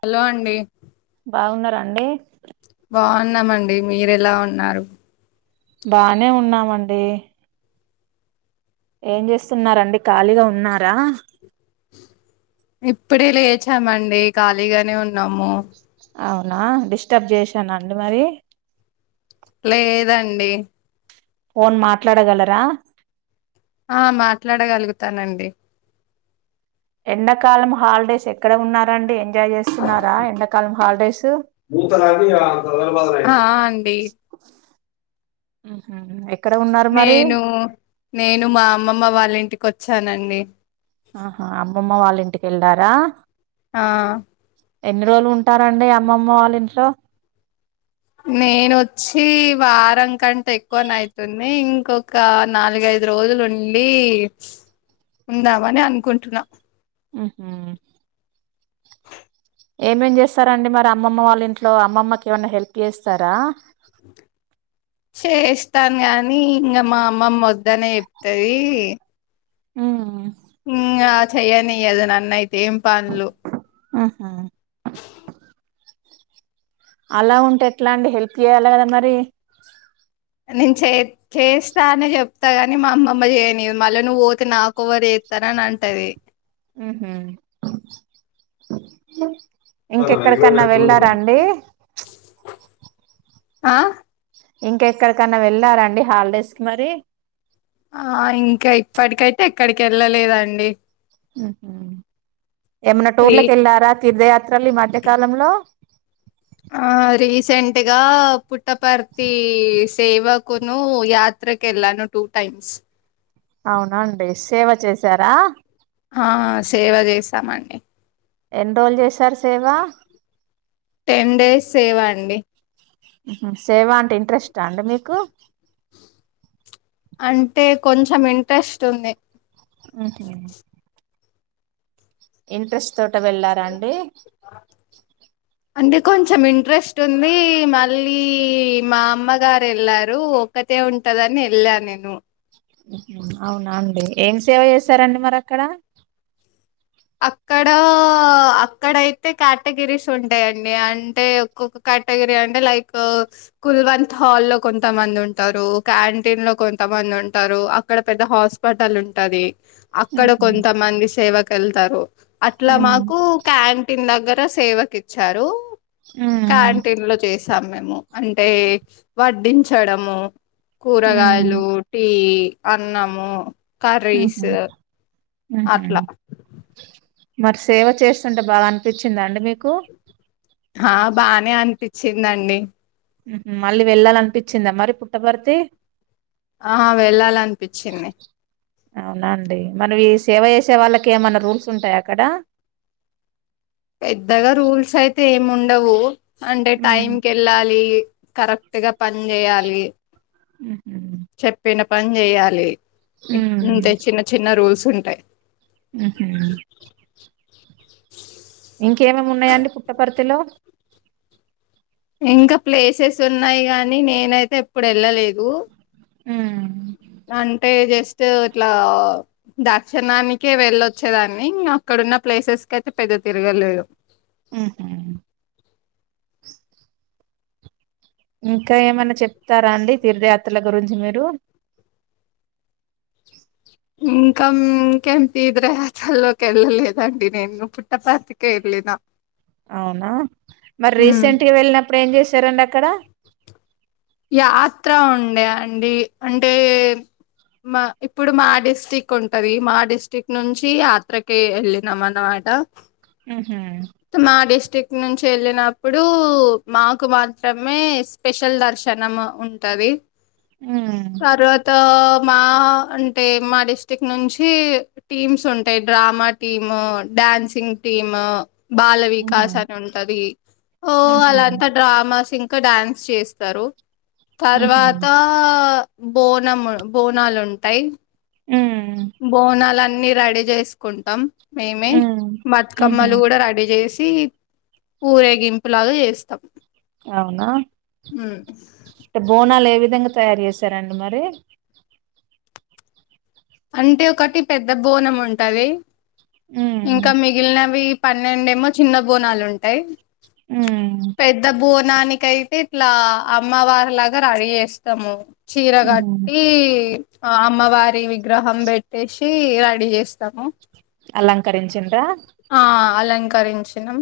Hollow అండి. బాగున్నారా అండి. బాగున్నామండి మీరెలా ఉన్నారు బానే ఉన్నాం అండీ ఏం చేస్తున్నారండి ఖాళీగా ఉన్నారా. ఇప్పుడే లేచామండీ ఖాళీగానే ఉన్నాము. అవునా డిస్టర్బ్ చేశానా అండి మరీ. లేదండి ఫోన్ మాట్లాడగలరా ఆ మాట్లాడగలుగుతానండి. ఎండాకాలం హాలిడేస్ ఎక్కడ ఉన్నారండి ఎంజాయ్ చేస్తున్నారా ఎండాకాలం హాలిడేసు. ఆ ఆ అండీ ఊహు ఎక్ నేనూ నేను మా అమ్మమ్మ వాళ్ళింటికి వచ్చానండి. ఆహా అమ్మమ్మ వాళ్ళింటికి ఎళ్లారా ఆ ఎన్ని రోజులు ఉంటారండి అమ్మమ్మ వాళ్ళ ఇంట్లో. నేనొచ్చీ వారం కంటే ఎక్కువనైతుందీ ఇంకొక్కా నాలుగుఐద్ ఐదు రోజులు ఉండీ ఉందామని అనుకుంటున్నా ఊహ్మూ ఏంమేం చేస్తారండి మరి అప్ అమ్మమ్మ వాళ్ళ ఇంట్లో అమ్మమ్మకి ఏమన్నా హెల్ప్ కి చేస్తారా. చేస్తాను గానీ ఇంగా మా అమ్మమ్మ వద్దనే చెప్తదీ. ఊ ఇంగా చెయ్యనియ్యదు నన్నైతే ఏం పనులు. ఆహా అలా ఉంటే ఎట్లా అండి హెల్ప్ జెయ్యాల కదా మరీ. నేను చే చేస్తా అనే చెప్తా గాని మా అమ్మమ్మ చెయ్యనియ్యదు మళ్ళా నువ్వు పోతే నాకొవరు చేత్ తన నంటదీ ఊహు ఇంకెక్కడికన్నా వెళ్లారా అండీ ప్చ్ ఆ ఇంకెక్కడికన్నా వెళ్ళారండి హాలిడేస్ కి మరీ. ఆ ఇంకా ఇప్పటికైతే ఎక్కడికి ఎళ్ళలేదండి. ఊహు ఏమన్నా రీ టూర్లకి ఎళ్ళారా తిర్ధ యాత్ త్రలు ఈ మధ్యకాలంలో ఆ రీసెంట్గా పుట్టపర్తీ సేవక్ కునూ యాత్రక్ ఎళ్ళాను టూ టైమ్స్ అవునా అండి సేవ చేశారా. హా సేవ చేశామండి. ఎన్రోజులు చేశారు సేవా. టెన్ డేస్ సేవ అండి ఊహు సేవా అంటే ఇంట్రెస్టా అండి మీకు. అంటే కొంచెం ఇంట్రెస్ట్ ఉంది. ఉహు ఇంట్రెస్ట్ తోటే వెళ్ళారా అండీ. అంటే కొంచెం ఇంట్రెస్ట్ ఉందీ మళ్ళీ మా అమ్మగారు ఎళ్లారూ ఒకత్ తే ఉంటదని ఎల్లాన్ నేను. అవునా అండి ఏం సేవ చేశారండి మరి అక్కడ అక్కడ అక్కడయితే కటగిరీస్ ఉంటాయండి అంటే ఒక్కొక్క [unintelligible] అంటే లైక్ కుల్వంత్ హాలో కొంతమంది ఉంటారు క్యాంటీన్ లో కొంత మంది ఉంటారు అక్కడ పెద్ద హాస్పిటల్ ఉంటది అక్కడ ఉహు కొంతమంది సేవకు ఎళ్తారు అట్ల ఉ మాకు క్యాన్ టీన్ దగ్గర సేవకి ఇచ్చారు ఉ క్యాంటీన్ లో చేసాం మేము అంటే వడ్డించడము కూరగాయలు టీ అన్నము ఉ ఉహు కర్రీసు ఉహు అట్ల మరి సేవ చేస్తుంటే బాగ అనిపించిందా అండి మీకు ఆ బానే అనిపించిదండి మళ్ళీ వెళ్ళాలనిపించింద మరి పుట్టపర్తి ఆ వెళ్ళాలనిపించింది అవునా అండి ఏమన్న ఈ సేవ చేసే వాళ్ళకి ఏమన్న రూల్స్ ఉంటాయ అక్కడ పెద్దగా రూల్స్ అయితే ఏమి ఉండవు అంటే టైం హ్మ్. కెళ్ళాలి కరె కరెక్ట్గా పని చేయాలి ఉహు చెప్పిన పని చేయాలి ఇంతే ఉమ్ చిన్న చిన్న రూల్స్ ఉంటయ్ ఉహు ఇంకేమన్న ఉన్నాయాండి పుట్టపర్తి లో ఇంకా ప్లేసెస్ ఉన్నాయి గాని నేనైతే ఇప్పుడు ఎళ్ళలేదు ఉమ్ అంటే జె ఇట్ల దర్శనానికి వెళ్ళొచ్చేదాన్ని అక్కడున్న ప్లేసెస్ కయితే పె తిరు [unintelligible] ఉహు ఇంకా ఏమైన చెప్తారాండి తీర్థయాత్రల గురించి మీరు ఇంక ఎమ్ త్రియాత్రలొకెళ్ళ లేదండి నేను పుట్టపర్తికి [unintelligible] లేన అవునా మరి రీసెంట్ గ వెళ్ళినప్పుడు ఏం చేసారండి అక్కడ యాత్ర ఉండే అండి అంటే మా ఇప్పుడు మా డిస్టిక్ ఉంటది మా డిస్టిక్ట్ నుంచి యాత్రకి వెళ్ళినాం అనమాట ఉహు ఇటు నుంచి వెళ్ళినప్పుడు మాకు మాత్రమే స్పెషల్ దర్ష్ క్షణం ఉంటది తర్వాత ఆ మా అంటే మా డిస్ట్రిక్ట్ నుంచి టీమ్స్ ఉంటాయ్ డ్రామ టీమ్ డ డాన్సింగ్ టీము బాల ఉహు వికాస్ అని ఉంటది ఓ ఉహు [unintelligible] డ్రామాస్ ఇం ఇంక డాన్స్ చేస్తారు ఉహు తర్వాత బోనం బోనాలు ఉంటాయి ఉమ్ బోనాలు అన్ని రెడీ చేసుకుంటాం మేమే ఉమ్ ఉహు బతుకమ్మలు కూడ రెడీ చేస్ ఊరేగింపు లాగ చేస్తాం అవునా ఉమ్. బోనాలు ఏవి [unintelligible] తయారు చేసారండి మరి అంటే ఒకటి పెద్ద బోనం ఉంటది ఉమ్ ఇంకా మిగిలినవి పన్నెండేమో చిన్న బోనాలు ఉంటాయ్ హు నానికైయితే ఇట్లా అమ్మవారి లాగ రెడీ యేస్తాము. చీర ఉహు గట్టీ ఇ అ అమ్మవారి వీ. గ్రహం బెట్టేసిఇ రడీ యేస్తాము. అలంకరించిన్ ర్రా. ఇంకారించినం.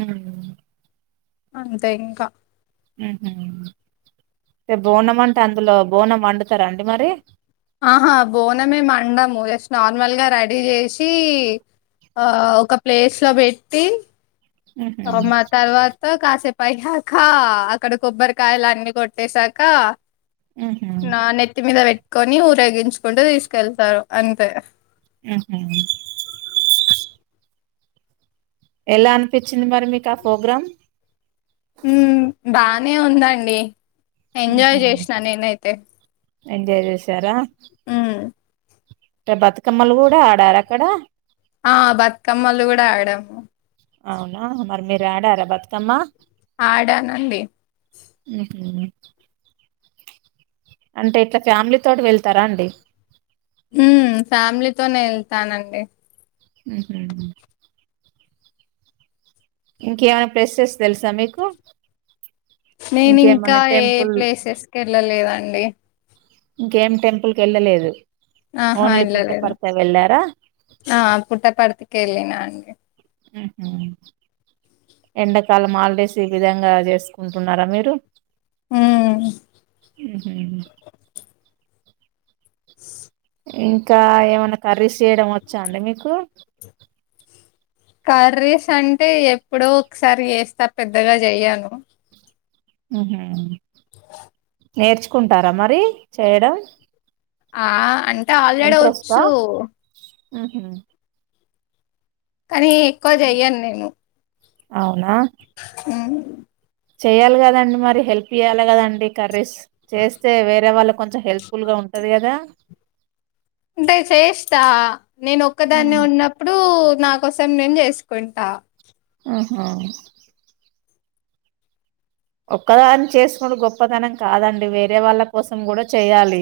ఉమ్. అంతే ఇంకా. ఉహు అంటే బోనం అంటే అందులో బోన మండుతారా అండి మరీ. ఆహా బోనమే మండము జస్ట్ నార్మల్ గా రెడీ ఏసి ఇ. ఆ ఒక ప్లేస్ లో బెట్టి. ఉహు అ మా తర్వా త్. ఓ కాసేపు అయ్యాక అక్కడ కొబ్బరికాయలు అన్ని కొట్టే సాక. ఉహు నా నెత్తి మీద వెట్టుకొని ఊరేగించుకుంటు తీసుకెళ్తారు అంతే ఉహు. ఏలా అనిపించింది మరి మీకు ఆ ప్రోగ్రాం. ఉమ్ బానే ఉందండి ఉహు ఎంజాయ్ జెసినా నినైతే. ఎంజాయ్ జెసారా. ఉమ్. అంటే బతుకమ్మలు గూడా ఆడార అక్కడ. ఆ బతుకమ్మలు గూడా ఆడాము. మి రాడారా బతుకమ్మ. ఆడానండి. ఉహు అంటే ఇట్లా ఫ్యామిలీ తోటి వెళ్తారా అండి. ఉమ్ ఫ్యామిలీతోనే ఎళ్తానండి. ఉహు హు. ఇంకేమైనా ప్లేసెస్ తెల్సా మీకు. నేను ఇంకా ఇంకేమన్నా ఏ టెంపుల్ ప్లేసెస్కి ఎళ్ళలేదండి. ఇంకేం టెంపుల్ కెళ్ళలేదు. ఆహా ఎల్లాలేదు ఆ పుట్ట పర్తికి ఎల్లిన అండి. ఎండకాలమ్ హాలీడ్స్ ఈ విధంగా జెసుకుంటున్నారా మీరు. ఉమ్ ఉమ్. ఇంకా ఏమన్న కర్రీస్ జెయడం వోచ్చా అండి మీకు. కర్రీస్ అంటే ఎప్పుడో ఒకసారి ఎస్తా పెద్దగా జెయ్యను ఆహ. నేర్చుకుంటారా మరి చేయడం. ఆ అంటే ఆల్రెడీ ఓచ్చు. ఉహు. కానీ ఎక్కువ జెయ్యాను నేను. అవునా. ఉహు. చెయ్యాలి గదండి మరి హెల్ప్ జెయ్యాలి కదండి కర్రీస్. చేస్తే వేరే వాళ్ళ కొంచెం హెల్ప్ఫుల్ గా ఉంటది గదా. అంటే చేస్తా నేను ఒక్కదాన్నే ఉన్నప్పుడు. నా కోసం నేన్ జేసుకుంటా ఆహా ఒక్కదాన్ చేసుకుంట గొప్పతనం కాదండి వేరే వాళ్ళ కోసం గుడా చెయ్యాలి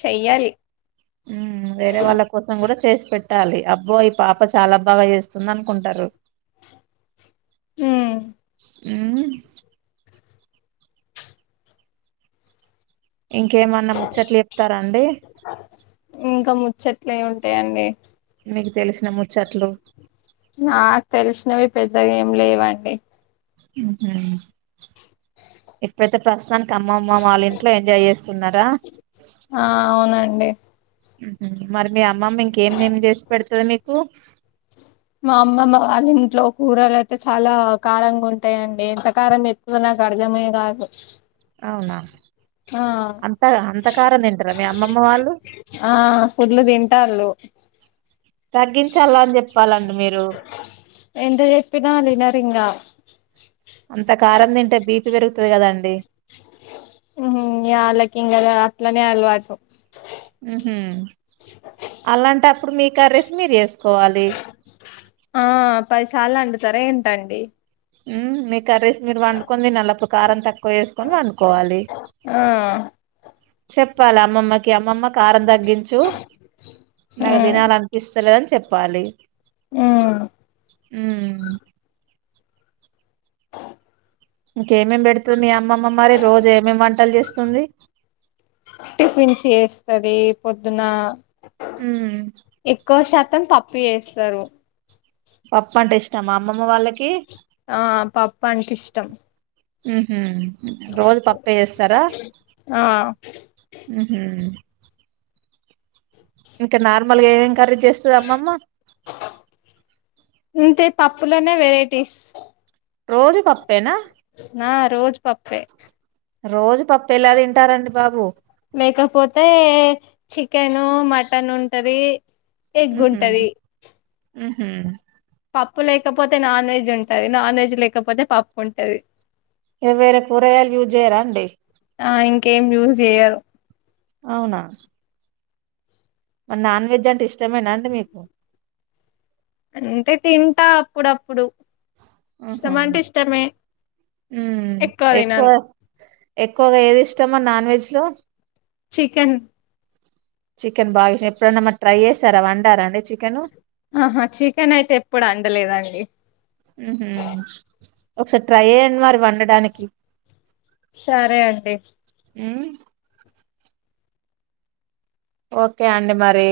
చయ్యాలి ఊ వేరే వాళ్ళ కోసం గూడా చేసి పెట్టాలి అబ్బో ఈ పాప చాలా బాగా జేస్తుందన్ కుంటారు ఊ ఉ ఇంకేమన్నా ముచ్చట్లు ఎప్తారా అండి ఇంకా ముచ్చట్లేముంటాయండి మీకు తెలిసిన ము నాక్ తెలిసినవి పెద్దగా ఏమ్ లేవండి ఊహు ఇప్ప్డైతే ప్రస్తుథాన్ కమ్మమ్మ వాళ్ళింట్లో ఎంజాయ్ జేస్తున్నారా ఆ అవునండి ఉహు మరి మీ అమ్మమ్మ ఇంకేం నేమ్ జేస్పెడ్తది మీకు మా అమ్మమ్మ వాళ్ళింట్లో కూరలైతే చాలా కారంగుంటాయండి ఎంత కారం ఎత్తుదో న కర్దమేగాదు అవునా అంతగ అంతకారం దింటరా మీ అమ్మమ్మ వాళ్ళు ఆ ఫుడ్లు దింటాల్లు తగ్గించాల అన్ జొప్పాలండి మీరు వినరింగా అంత కారం దింటే బీపి పెరుగుతది గదా అండి ఉహు యాళ్ళకింగ అదా అట్లనే అల్వాటు ఉహూ అలాంటప్పుడు మీ కర్రేస్ మీర్ జేస్ ఆ పదిసార్లండుతార ఏంటండి ఊ మిక్ కర్రీస్ మీరు వండుకొని దినల్లప్పుడు కారం తక్కువ ఏస్కొని వండుకోవాలి ఆ చెప్పాల అమ్మమ్మకి అమ్మమ్మ కారం దగ్గించు నాకు ఉమ్ దినాలనిపిస్తలేదని చొప్పాలి ఊ ఊమ్ ఇంకేమేమ్ బెడ్తతద్ మీ అమ్ అమ్మమ్మ మరి రోజు ఏమేమ్ వంటల్ జేస్తుంది పొద్దునా ఎక్కువ శాతం పప్పు జేస్తారు పప్పంటే ఇష్టమా అమ్మమ్మ వాళ్ళకి ఆ పప్పాయానికిష్టం ఉహూ రోజ్ పప్పే జేస్తరా ఆ ఊహూ ఇంక నార్మల్ గా ఏం కర్రీ జేస్తుది అమ్మమ్మ కుండనే వెరైటీస్ రోజు పప్ నా రోజ్ పప్పే రోజు పప్పు ఎలా తింటారండి బాబు లేకపోతే చికెను మటనుంటది ఎగ్గుంటది ఉహు పప్పు లేకపోతే నాన్ వెజ్ ఉంటది నాన్ వెజ్ లేకపోతే పప్పు ఉంటది ఇక వేరే కూరగాయలు యూజ్ చేయరా అండి ఆ ఇంకేం యూస్ చెయారు అవునా మరి నాన్ వెజ్ అంటే ఇష్టమేనా అండి మీకు అంటే తింటా అప్పుడప్పుడు ఇష్టమ అంటే ఇష్టమే ఉమ్ ఎక్కువ ఎక్కువగా ఏది ఇష్టామా నాన్ వెజ్ లో చికెన్ చికెన్ బాగా ఎప్పుడన్నా మరి ట్రై చేసారా వండారా అండి చికెను ఆహా చికెన్ అయితే ఎప్పుడు అండలేదండి మ్మ్ ఒకసారి ట్రై అయ్యడి మరి వండడానికి సరే అండి ఉమ్ ఓకే అండి మరి